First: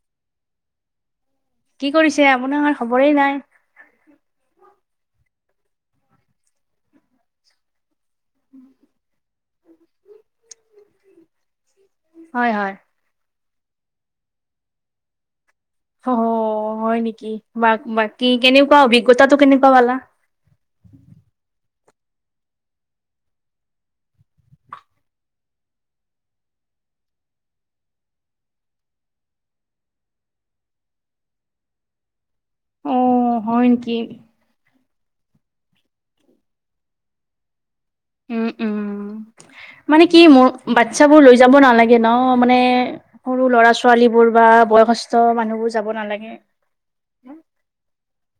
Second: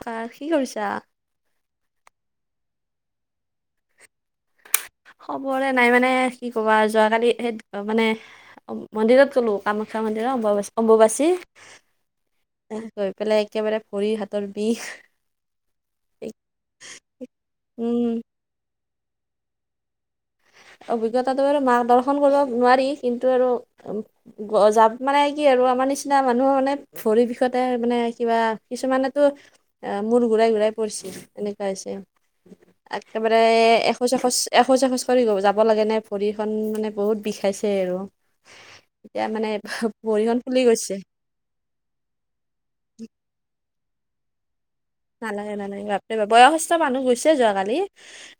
হ কি কৰিছা? কি কৰিছে আপোনাৰ খবৰেই নাই খবৰে নাই মানে কি ক'বা যোৱাকালি সেই মানে মন্দিৰত গলো কামাখ্যা মন্দিৰত অম্ব অম্বুবাচী হয় হয় গৈ পেলাই একেবাৰে ভৰিৰ হাতৰ বিষ অ হয় নেকি? বা উম বাকী কেনেকোৱা অভিজ্ঞতাটো কেনেকোৱা পালা অভিজ্ঞতাটো আৰু মাক দৰ্শন কৰিব নোৱাৰি কিন্তু আৰু যাম মানে কি আৰু আৰু আমাৰ নিচিনা মানুহ মানে ভৰিৰ বিষতে মানে কিবা কিছুমানেতো অ মূৰ ঘুৰাই ঘূৰাই পৰিছে এনেকোৱা হৈছে। অ একেবাৰে হয় নেকি এখোজ এখোজ এখোজ কৰি যাব লাগে নে ভৰিখন মানে বহুত বিষাইছে। সে আৰু উম উম এতিয়া মানে মানে কি ভৰিখন মোৰ ফুলি গৈছে বাচ্ছাবোৰ লৈ যাব নালাগে ন মানে সৰু ল'ৰা ছো ছোৱালীবোৰ বা বয়সস্থ নালাগে মানুহবোৰ যাব নালাগে, বয়সস্থ মানুহ গৈছে যোৱাকালি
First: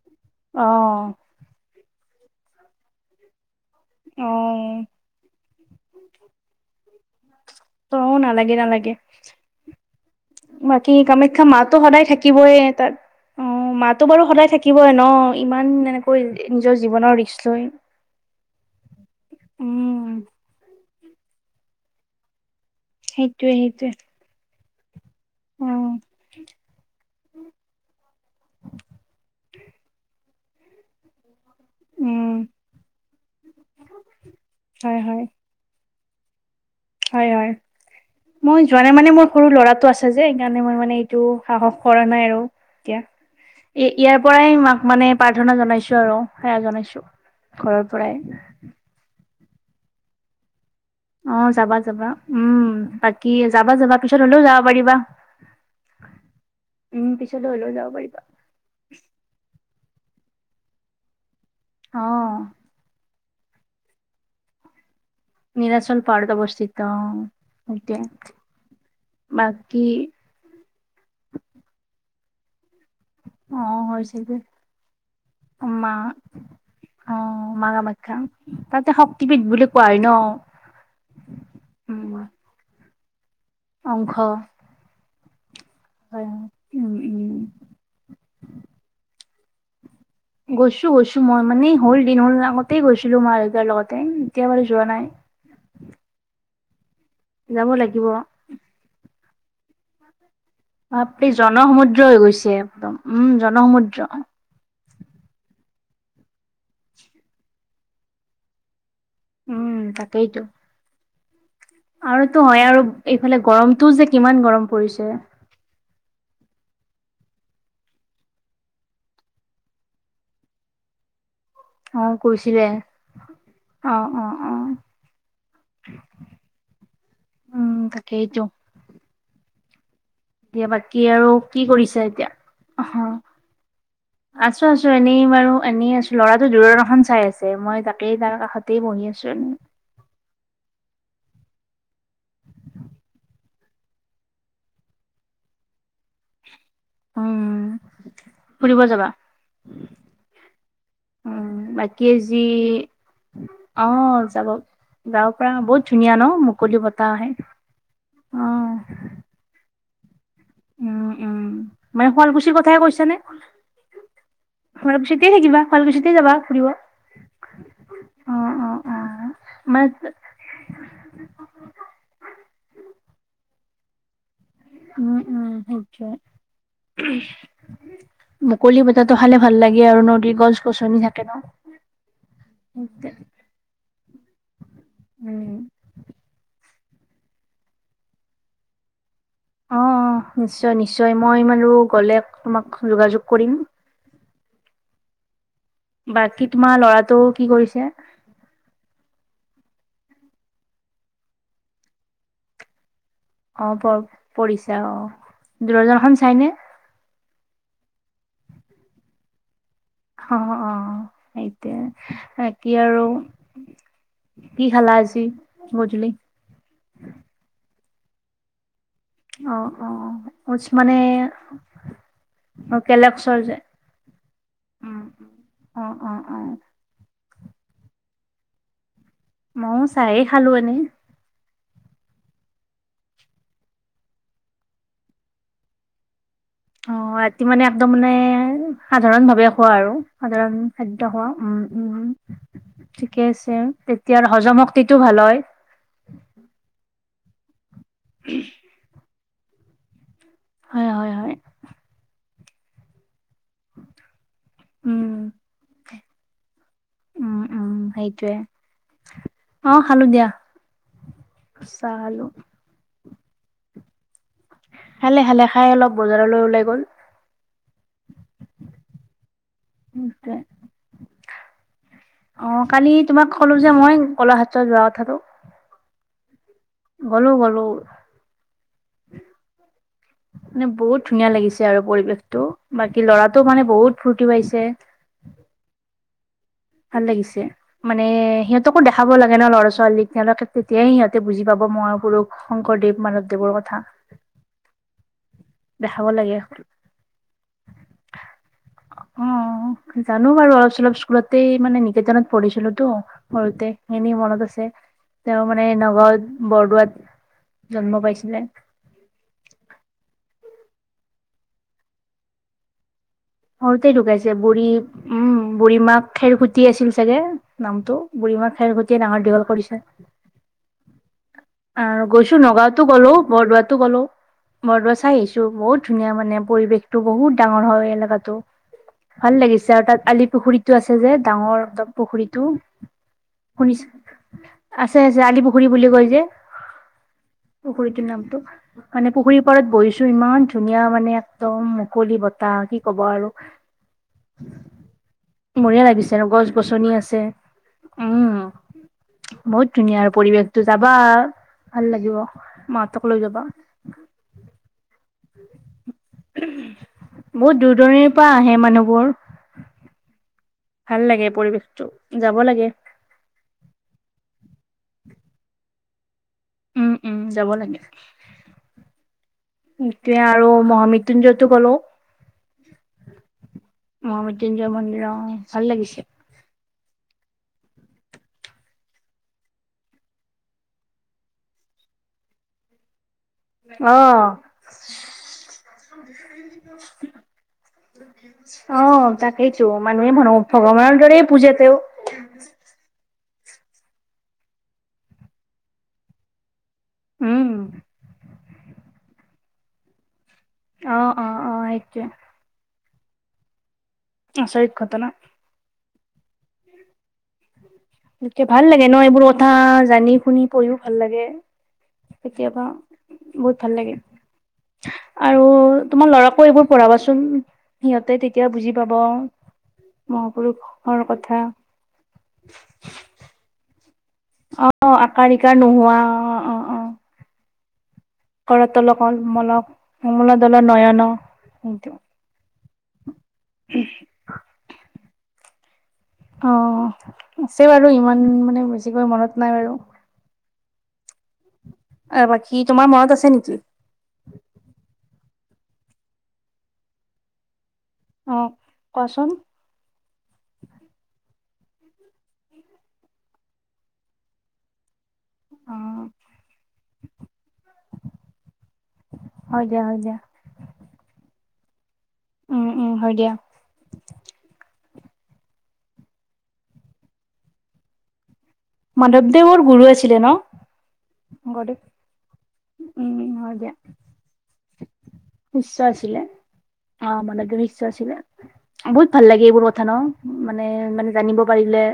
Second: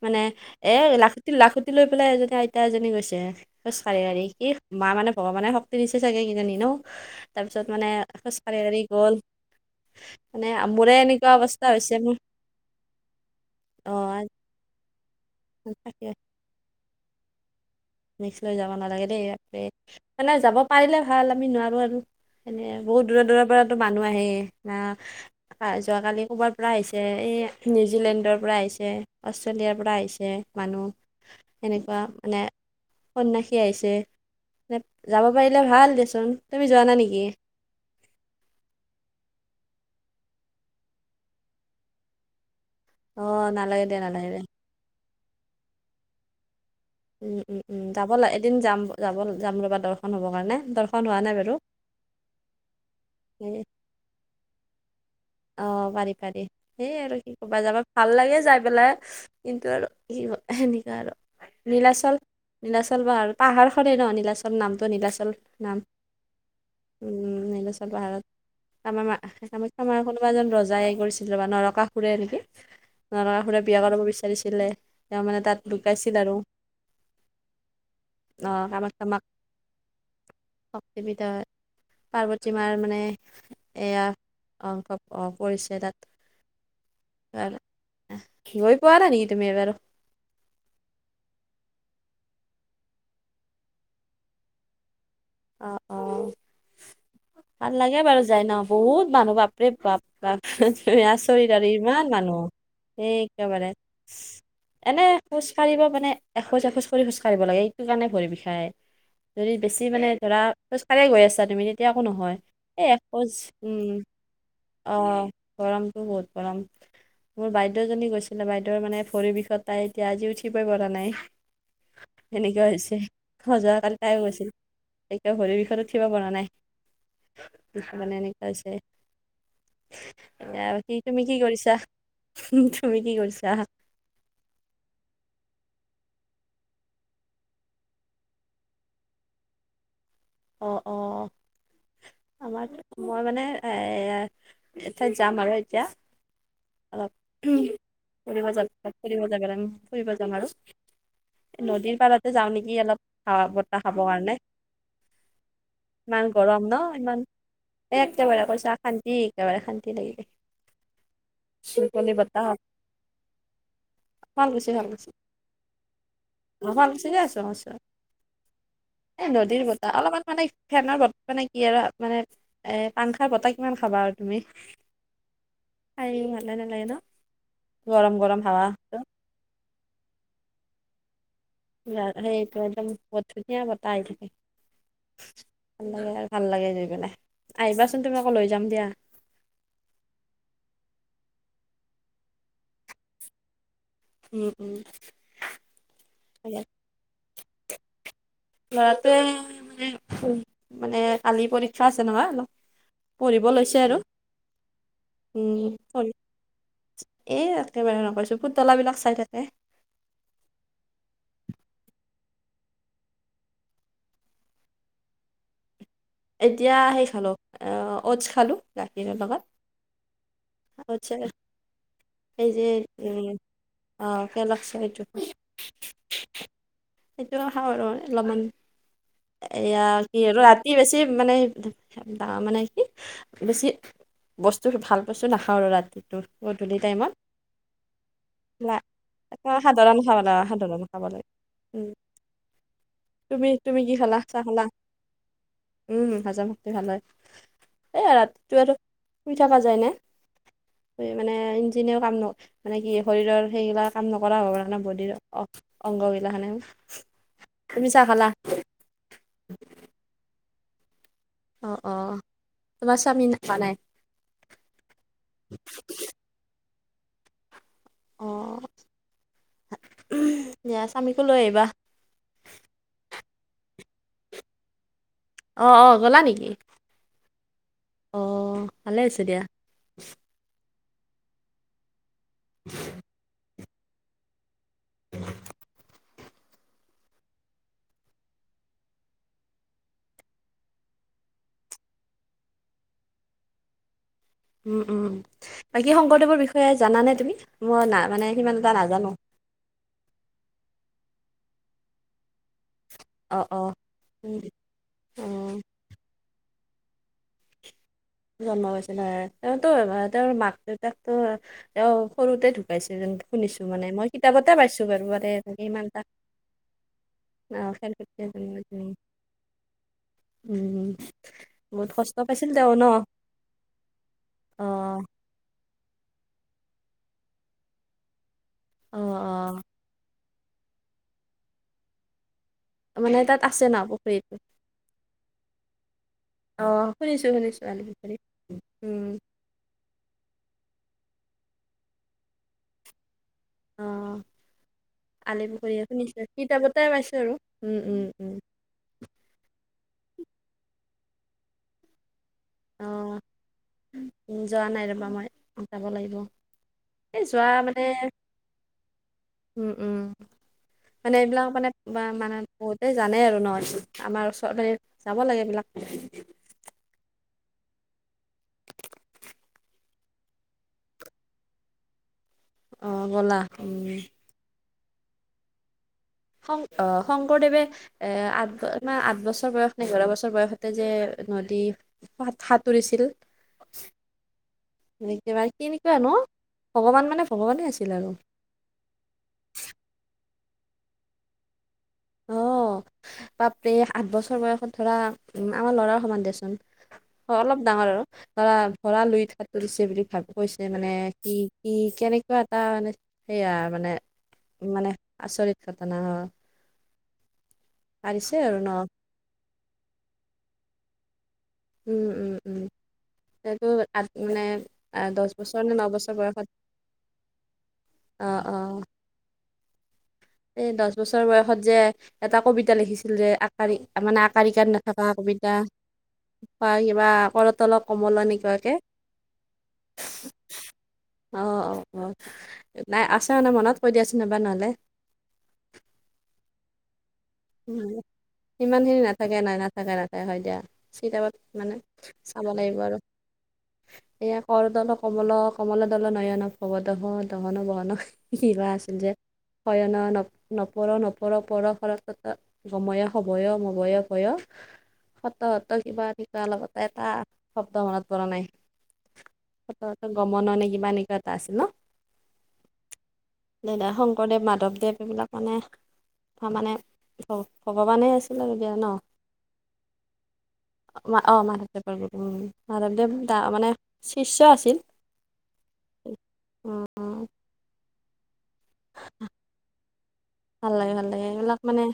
মানে অ এ লাখুটি লাখু লৈ পেলাই এজনী আইতা এজনী গৈছে খোজ কাঢ়ি কাঢ়ি অ ই মা মানে ভগৱানে শ ক্তি দিছে চাগে কিজানি নহ, তাৰ পিছত মানে ত নালাগে খোজকাঢ়ি কাঢ়ি নালাগে গ'ল মানে মোৰে এনে শিক্ষা মনতো সদায় থাকিবই তাত, অ মাতো বাৰু সদায় থাকিবই ন? ইমান এনেকৈ নিজৰ জীৱনৰ ৰিক্স লৈ ৰিক্স লৈ যাব নালাগে দেই উম মানে যাব পাৰিলে ভাল আমি নোৱাৰো আৰু এনে বহুত দূৰ দূৰৰ সেইটোৱে পৰাতো সেইটোৱে মানুহ আহে না অ যোৱাকালি ক'ৰবাৰ পৰা আহিছে এই নিউজিলেণ্ডৰ পৰা আহিছে, অষ্ট্ৰেলিয়াৰ পৰা আহিছে,, মানুহ সেনেকোৱা উম, মানে সন্যাসী আহিছে, হয়, যাব হয়, পাৰিলে ভাল দেচোন। তুমি যোৱা নাই নেকি হয় হয়,, মই যোৱা নাই মানে মোৰ সৰু ল'ৰা টো আছে যে সেইকাৰণে মই মানে এইটো সাহস কৰা নাই আৰু। এতিয়া অঁ নালাগে এ দে ইয়াৰ নালাগে দে পৰাই মাক মানে প্ৰাৰ্থনা জনাইছো আৰু সেৱা জনাইছো। উম উম ঘৰৰ উম যাব পৰাই লাগ এদিন যাম যাব যাম ৰ'বা দৰ্শন হ'বৰ কাৰণে, দৰ্শন হোৱা নাই অ বাৰু যাবা যাবা উম বাকী যাবা যাবা পিছত হলেও যাব পাৰিবা। অ পাৰি পাৰি,, সেই উম, আৰু কি পিছলৈ কবা হ'লেও যাবা যাব ভাল পাৰিবা লাগে যাই পেলাই কি আৰু কি ক সেনেকোৱা আৰু, নীলাচল অ'। নীলাচল পাহাৰত পাহাৰ খনেই ন নীলাচল নামটো নীলাচল নাম নীলাচল পাহাৰত অৱস্থিত অ উম, নীলাচল পাহাৰত সেইটোৱে। আমাৰ বাকী আমাৰ কোনোবা এজন ৰজাই কৰিছিল ৰবা নৰকাসুৰে নেকি নৰকাসুৰে অ', বিয়া হয় কৰাব চাগে বিচাৰিছিলে তেওঁ মানে তাত মা লুকাইছিল আৰু অ মা কামাখ্যা, অঁ তাতে কামাখ্যা মাক শক্তিবিধ বুলি কোৱা হয় ন? শক্তি পীঠত উম, পাৰ্বতী মাৰ মানে এয়া অংশ অংশ পৰিছে। যে হয় হয় উম উম তাত গৈ পোৱা নাই নি তুমি এবাৰো গৈছো গৈছো মই মানে হ'ল দিন হ'ল আগতেই গৈছিলো মা দেউতাৰ লগতে এতিয়া বাৰু যোৱা নাই। অ অ যাব ভাল লাগে লাগিব বাৰু যাই ন বহুত মানুহ বাপৰে বাপ বাপ তুমি বাপৰে আচৰিত আৰু আৰু জনসমুদ্ৰ ইমান হৈ মানুহ গৈছে একদম সে উম একেবাৰে জনসমুদ্ৰ এনে গৈছো খোজকাঢ়িব মানে এখোজ এখোজ কৰি় খোজ কাঢ়িব লাগে, এইটো কাৰণে ভৰি বিষায়, যদি উম বেছি মানে তাকেইতো ধৰা খোজকাঢ়ি গৈ আছে আৰুতো হয় আৰু এইফালে গৰমতটোও যে কিমান গৰম অ পৰিছে গৰমতো বহুত গৰম মোৰ বাইদেউজনী গৈছিলে, বাইদেউৰ মানে ভৰিৰ বিষত তাই এতিয়া আজি উঠিবই পৰা নাই অ কৈছিলে সেনেকোৱা হৈছে সজোৱা অ কালি তাই অ গৈছিল। অ এতিয়া ভৰিৰ বিষৰত উঠিব পৰা নাই উম কিছু মানে তাকেইতো এনেকোৱা হৈছে। এতিয়া [unintelligible] বাকী তুমি আৰু কি কৰিছা? এতিয়া অ তুমি কি কৰিছা? আছো আছো এনেই বাৰু আনি আছো ল'ৰাটো দূৰদৰ্শন চাই আছে মই তাকেই তাৰ কাষতেই বহি আছো এনেই। অ অ। আমাৰ মই মানে এ এঠাইত যাম আৰু এতিয়া। অলপ উম ফুৰিব যাব ফুৰিব যাগাৰান ফুৰিব যাম আৰু। উম, নদীৰ বাকী পাৰাতে যি যাওঁ নেকি অলপ সাৱা বতাহ খাব কাৰণে। গাঁৱৰ পৰা বহুত ধুনীয়া ন মুকলি বতাহ আহে। এ একেবাৰে কৈছা অ', অশান্তি একেবাৰে শান্তি লাগিলে উম, উম মানে মুকলি শুৱালকুছিৰ বতাহত কথা কৈছানে, শুৱালকুছি শুৱালকুছি শুৱালকুছিতেই থাকিবা শুৱালকুছি যিতে যাবা ফুৰিব অ অ', [inaudible] এ অ', নদীৰ মানে বতাহ অলপমান মানে ফেনৰ ব মানে কি আৰু মানে এ পাংখা বতাহ কিমান খাবা আৰু তুমি? উম উম। খাই ভালে নালাগে ন গৰম গৰম মুকলি হাৱাটো বতাহটো খালে ভাল লাগে আৰু নদীৰ গছ বছনি থাকে ন। সেইটো একদম বহুত ধুনীয়া বতাহ আহি থাকে। উম, ভাল লাগে আৰু ভাল লাগে গৈ পেলাই আহিবাচোন তুমি আকৌ লৈ যাম দিয়া। অ নিশ্চয় নিশ্চয়, মই মানো গলে তোমাক যোগাযোগ কৰিম। উম উম বাকী তোমাৰ ল'ৰাটো কি কৰিছে? লৰাটোৱে মানে মানে কালি পৰীক্ষা আছে নহয় অলপ পঢ়িব অ', লৈছে, আৰু পঢ়িছা অ', উম পঢ় দূৰদৰ্শন চাইনে? এ একেবাৰে নকৈছো পুতলাবিলাক চাই থাকে। অ অ সেটোয়ে বাকী আৰু কি খালা আজি? গধূলি? এতিয়া সেই খালো অৰ্টছ খালো। গাখীৰৰ লগত অ অ উজ মানে অ'টছ এই যে অ উম কেলক্সৰ যে আহ কে লগছে উম সেইটোত উম অ অ অ সেইটো খাওঁ আৰু অলপমান এয়া ময়ো কি চায়ে আৰু খালো ৰাতি এনেই বেছি। মানে মানে কি বেছি বস্তু ভাল বস্তু নাখাওঁ আৰু ৰাতিটো গধূলি অ টাইমত ৰাতি মানে একদম মানে লা- সাধাৰণ ভাৱে এটা খোৱা আৰু সাধাৰণ খাব লাগে সাধাৰণ খাব খাদ্য লাগে খোৱা উম উম ঠিকে তুমি আছে তুমি কি খালা তেতিয়া চাহ হজম খালা শক্তিটো ভাল হয়। উম হজম শক্তি ভাল হয়, এইয়া ৰাতিটো শুই থকা যায় নে? হয় হয় মানে হয় ইঞ্জিনেও কাম ন মানে কি শৰীৰৰ সেইগিলা কাম নকৰা হ'ব পে উম বডিৰ অ অংগ বিলাখানে উম উম তুমি চা খালা? সেইটোৱে অ খালো দিয়া। অ অ চাহ খালো তোমাৰ চামমিন নাপ নাই খালে খালে খাই অলপ বজাৰলৈ ওলাই গ'ল অ। নিউছ দে দিয়া স্বামীকো লৈ আহিবা অ কালি তোমাক ক'লো যে মই কলা হাউচত যোৱা কথাটো। অ অ গলা নেকি? গলো গলো অ ভালে আছে দিয়া। মানে বহুত ধুনীয়া লাগিছে আৰু পৰিৱেশটো বাকী লৰাটোও মানে বহুত ফূৰ্তি পাইছে ভাল লাগিছে মানে সিহঁতকো দেখাব লাগে ন ল'ৰা ছোৱালীক তেওঁলোকে তেতিয়াহে সিহঁতে বুজি পাব মহাপুৰুষ শংকৰদেৱ মাধৱদেৱৰ কথা উম উম বাকী দেখাব লাগে শংকৰদেৱৰ বিষয়ে জানানে তুমি মই না মানে সিমান এটা নাজানো অ জানো চল স্কুলতেই মানে নিকেতনত পঢ়িছিলো তো অ অ সৰুতে এনেই মনত আছে অ তেওঁ মানে নগাঁওত বৰদোৱাত জন্ম পাইছিলে জন্ম গৈছিলে তেওঁতো তেওঁৰ মাক দেউতাকতো অ সৰুতে ঢুকাইছে যেন শুনিছো মানে সৰুতে মই ঢুকাইছে কিতাপতে বুঢ়ী পাইছো বাৰু মানে উম এনেকে বুঢ়ী ইমান তাক মাক খেৰসূটি আছিল চাগে নামটো খেলকুটিয়া জন্ম বুঢ়ীমাক হৈছিল। খেৰসূতীয়ে ডাঙৰ দীঘল কৰিছে উম বহুত আৰু কষ্ট গৈছো পাইছিল তেওঁ নগাঁওতো ন গ'লো বৰদোৱাতো গ'লো অ বৰদোৱা চাই আহিছো বহুত ধুনীয়া মানে পৰিৱেশটো বহুত ডাঙৰ হয় এলেকাত অ ভাল অ লাগিছে আৰু তাত আলি পুখুৰীতো আছে যে ডাঙৰ একদম পুখুৰীত তো মানে তাত আছে ন শুনিছ পুখুৰীটো আছে আছে আলি পুখুৰী বুলি কয় যে অ শুনিছো শুনিছো আলি পুখুৰীটোৰ পুখুৰী নামটো উম মানে পুখুৰীৰ পাৰত বহিছো ইমান ধুনীয়া মানে একদম মুকলি বতাহ কি ক'বা আৰু অহ আলি বঢ়িয়া পুখুৰীয়ে লাগিছে আৰু শুনিছিল গছ কিতাপতে গছনি আছে পাইছো আৰু উম উম উম বহুত ধুনীয়া আৰু পৰিৱেশতো যাবা ভাল লাগিব অ মাহঁতক লৈ যাবা যোৱা নাই ৰবা মই যাব লাগিব বহুত দূৰ মানে দৰণিৰ পৰা আহে মানুহবোৰ উম উম ভাল মানে লাগে এইবিলাক মানে পৰিৱেশটো যাব মানে লাগে বহুতেই জানে আৰু ন আমাৰ ওচৰতে যাব লাগে এইবিলাক উম উম যাব লাগে এটোয়ে আৰু মহামৃত্যুঞ্জয়তো গলো অহ গ'লা উম ৰ ভাল লাগিছে শং শংকৰদেৱে এ আঠ আঠ বছৰ বয়স নে এঘাৰ বছৰ বয়সতে যে নদী সতুৰিছিল অ এনেকেবা কেনেকোৱা ন ভগৱান মানে ভগৱানে আছিল আৰু অ তাকেইতো মানুহে মনত ভগৱানৰ দৰে পূজাতেও অঁ বাপৰে আঠ বছৰ বয়সত ধৰা আমাৰ ল'ৰাৰ সমান দিয়াচোন অ উম অলপ ডাঙৰ আৰু ধৰা ভৰা লুই সাতুৰিছে বুলি ভাবো কৈছে মানে অ অ কি অ কি সেইটোৱে কেনেকোৱা এটা মানে সেয়া মানে আচৰিত মানে ঘটনা আচৰিত কথানা হ গতিকে ভাল লাগে ন এইবোৰ কথা জানি শুনি পঢ়িও ভাল লাগে উম উম উম কেতিয়াবা বহুত সেইটো ভাল লাগিল আঠ মানে আহ দহ আৰু বছৰ নে ন তোমাৰ বছৰ বয়সত ল'ৰাকো এইবোৰ পঢ়াবাচোন সিহঁতে অ তেতিয়া অ বুজি পাব এই দহ মহাপুৰুষৰ বছৰ কথা বয়সত যে এটা কবিতা লিখিছিল যে আকাশ তাৰ মানে আকাৰ ইকাৰ অ নাথকা আকাৰ কবিতা ইকাৰ নোহোৱা বা কিবা আকৰত কৰ তল কমল কমল দল নয়ন অ অ সেইটো অ নাই আছে মানে মনত কৈ দিয়াচোন এবাৰ নহ'লে অ আছে উম বাৰু ইমান মানে ইমান বেছিকৈ মনত নাই বাৰু চিতাবত মানে চাব বাকী লাগিব তোমাৰ আৰু মনত আছে নেকি এয়া কৰতল কমল কমল দল নয়ন ভৱদহ দহন বহন অ কিবা আছিল যে কোৱাচোন হয়ন নৱ নপৰ নপৰ পৰ সৰচ গময় সভয় মভয় ভয় সত্ৰ অ সত্ৰ কিবা কিবা লতেগ এটা শব্দ মনত পৰা নাই হয় দিয়া হয় সতৰ দিয়া গমন এনেই কিবা এনেকোৱা এটা আছিল ন উম উম হয় দিয়া দাদা শংকৰদেৱ মাধৱদেৱ এইবিলাক মানে ত মানে। ভগৱানে আছে। মাধৱদেৱৰ গুৰু আছিলে ন। অ গুৰুদেৱ মাধৱদেৱৰ গুৰু মাধৱদেৱ উম দা হয় মানে দিয়া শিষ্য আছিল। শিষ্য আছিলে অ উম, মনত শিষ্য আছিলে। বহুত ভাল লাগে এইবোৰ কথা ন মানে মানে জানিব পাৰিলে।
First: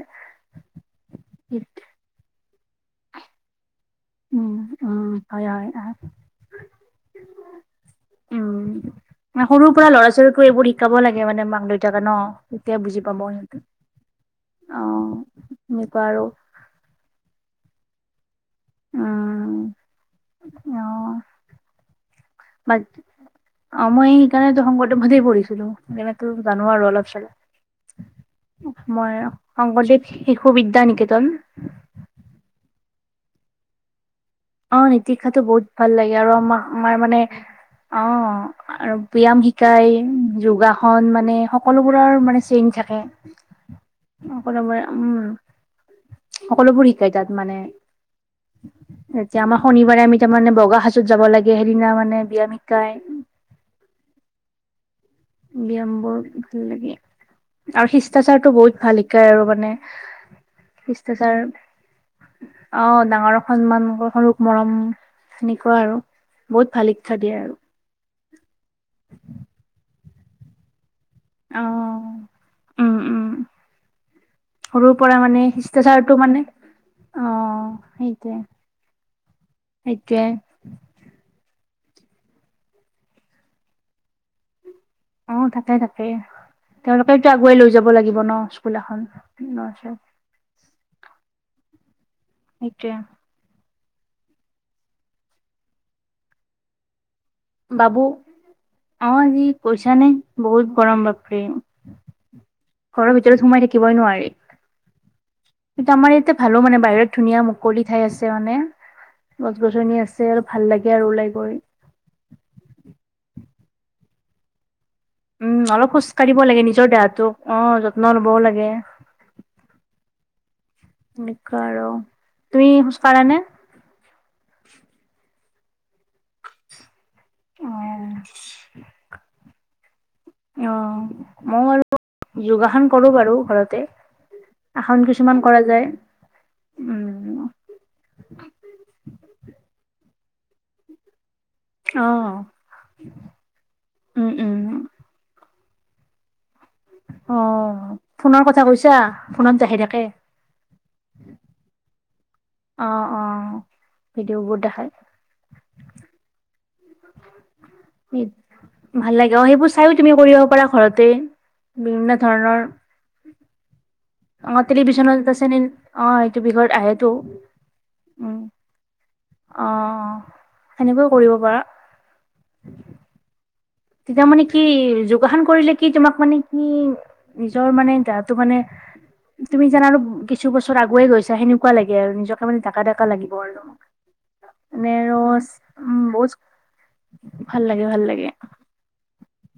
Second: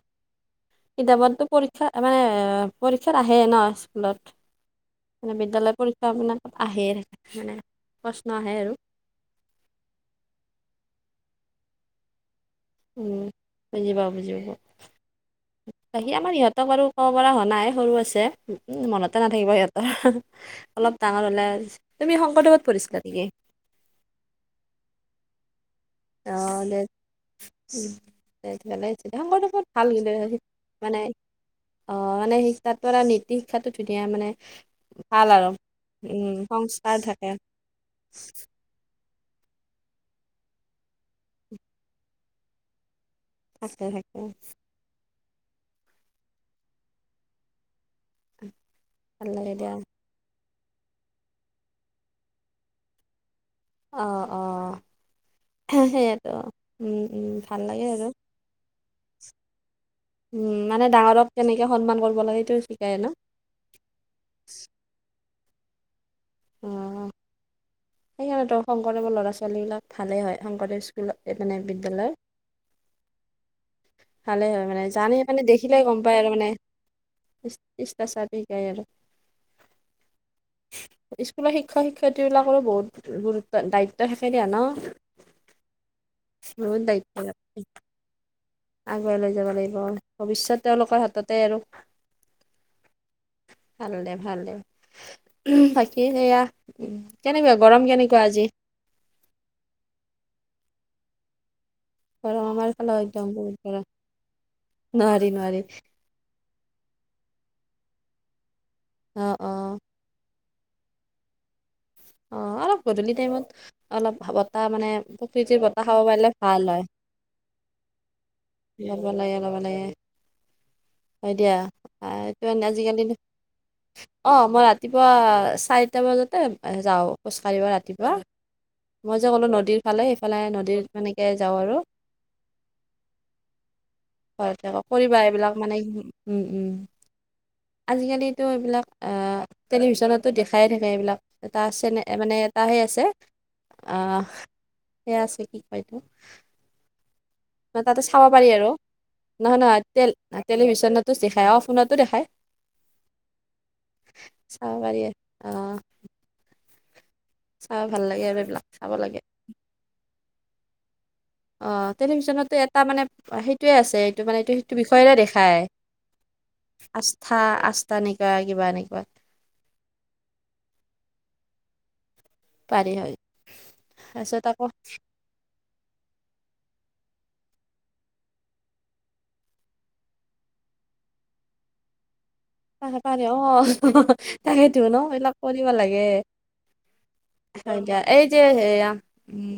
কিতাপততো পৰীক্ষা মানে পৰীক্ষাত আহে ন স্কুলত। উম উম মানে হয় হয় বিদ্যালয় আহ পৰীক্ষা মানে তাত আহে মানে প্ৰশ্ন আহে উম আৰু। সৰুৰ পৰাৰা ল'ৰা ছোৱালীকো এইবোৰ শিকাব লাগে মানে মাক দেউতাকে ন। তেতিয়া বুজি পাব উম, সিহঁতে অ। সেনেকুৱা সি আৰু আমাৰ ইহঁতক আৰু ক'ব পৰা হোৱা নাই সৰু আছে। উম মনতে নাথাকিব উম হিহঁতৰ অ অলপ ডাঙৰ হলে তুমি শংকৰদেৱত বা পঢ়িছিলা নেকি। অ মই সেইকাৰণে শংকৰদেৱত পঢ়িছিলো সেইকাৰণেতো জানো আৰু অলপ চলপ। ফালে মই চিদ্ধাকৰটো বহত ভাল শংকৰদেৱ কিলে শিশু বিদ্যা মানে নিকেতন অ মানে শিক তাত। ধৰা নীতি শিক্ষাতো ধুনীয়া মানে। অ ভাল নিতিশিক্ষাটো আৰু বহুত ভাল লাগে আৰু উম, আমা আমাৰ সংস্কাৰ মানে থাকে অ আৰু। ব্যায়াম শিকায় যোগাসন মানে সকলোবোৰৰ মানে চেইঞ্জ থাকে। থাকে থাকে। সকলোবোৰ উম সকলোবোৰ শিকাই তাত মানে। ভাল এতিয়া লাগে আমাৰ দিয়া শনিবাৰে আমি তাৰমানে বগা সাজত যাব লাগে সেইদিনা মানে ব্যায়াম সিকাই। অ অ। ব্যায়াম বোৰ সেইয়েতো ভাল লাগে উম, উম, ভাল লাগে আৰু শিষ্টাচাৰতটো বহুত ভাল শিকাই আৰু মানে। উম, মানে ডাঙৰক শিষ্টাচাৰ কেনেকে সন্মান কৰিব লাগে সেইটো অ শিকায় ন ডাঙৰ সন্মান সৰুক মৰম। সেনেকুৱা আৰু বহুত ভাল শিক্ষা দিয়ে আৰু। সেইকাৰণে শংকৰদেৱৰ ল'ৰা ছোৱালী বিলাক ভালে হয় শংকৰদেৱ স্কুল। এ এ মানে অ বিদ্যালয়। উম উম ভালে হয় মানে সৰুৰ পৰা জানে মানে দেখিলে গম শিষ্টাচাৰটো পায় আৰু মানে। অ ইচ সেইটোৱে ইচতাছাবি কে আৰু। সেইটোৱে। স্কুলৰ শিক্ষক শিক্ষয়িত্ৰী বিলাকৰো বহুত গুৰুত্ব দায়িত্ব থাকে দিয়া ন। অ তাকে তাকে বহুত দায়িত্ব তেওঁলোকেতো আগুৱাই থাকে। লৈ যাব লাগিব ন। স্কুল এখন আগুৱাই লৈ যাব ল'ৰা লাগিব ছোৱালী আৰু ভৱিষ্যত তেওঁলোকৰ হাততে আৰু। সেইটোৱে ভাল দে ভাল দে বাকী সেয়া। কেনেকুৱা গৰম বাবু কেনেকুৱা আজি অ আজি কৈছানে বহুত গৰম বাপৰে গৰম আমাৰ ফালে ঘৰৰ একদম ভিতৰত বহুত সোমাই গৰম থাকিবই নোৱাৰি। নোৱাৰি নোৱাৰি সু আমাৰ ইয়াতে ভালো মানে বাহিৰত ধুনীয়া মুকলি ঠাই আছে মানে অ অ গছ গছনি আছে অ। ভাল লাগে আৰু ওলাই গৈ। অ অলপ গধূলি টাইমত অলপ বতাহ মানে। উম প্ৰকৃতিৰ বতাহ অলপ খাব খোজ পাৰিলে কাঢ়িব লাগে ভাল হয় নিজৰ দেহাটোক অ যত্ন ল'বও লাগে লব লাগে লব লাগে। হয় দিয়া এনেকুৱা আৰু এইটো তুমি আজিকাল খোজ নো কাঢ়া নে অ মই ৰাতিপুৱা চাৰিটা বজাতে যাও। খোজকাঢ়িবা অ ৰাতিপুৱা মই যে ক'লোঁ নদীৰ ফালে সেইফালে অ নদীৰত সেনেকে যাওঁ আৰু। যোগাসন কৰোঁ বাৰু ঘৰতে। ঘতে আকৌ আসন কৰিবা কিছুমান এইবিলাক কৰা মানে যায় উম উম। উম আজিকালোতো এইবিলাক আহ টেলিভিশনতো দেখাই থাকে এইবিলাক। এটা আছে নে অ মানে এটা সে আছে আহ উম উম সেই আছে কি। হয়টো। অ ন তাতে চাব ফোনৰ পাৰি কথা আৰু কৈছা ফোনত নহয় দেখাই নহয় থাকে টেলিভিশনতো দেখাই অ ফোনতো দেখাই। অ অ সেইটোও বু চাব দেখায়। পাৰি আৰু। অঁ চাব ভাল লাগে আৰু এইবিলাক চাব ভাল লাগে অ সেইবোৰ চাইয়ো তুমি কৰিব পাৰা ঘৰতে। অ বিভিন্ন টেলিভিশনতো ধৰণৰ এটা মানে সেইটোয়ে আছ যে এইটো মানে এইটো অ সেইটো বিষয়ৰে টেলিভিশ্যনত এটা দেখায় চেনেল অ এইটো বিষয়ত আহেতো আস্থা আস্থা এনেকুৱা উম কিবা এনেকুৱা অ সেনেকৈ কৰিব পাৰা পাৰি হয় তেতিয়া মানে তাৰপিছত কি আকৌ যোগাসন কৰিলে কি তোমাক মানে কি নিজৰ মানে দেহটো মানে তুমি জানা কিছু বছৰ আগুৱয়ে গৈছা সেনেকুৱা লাগে আৰু নিজক বাহাত পানীয়ে অ তাকেতো মানে ন আৰু এইবিলাক কৰিব উম লাগে বহুত ভাল হয় লাগে দিয়া ভাল লাগে এই যে সেয়া উম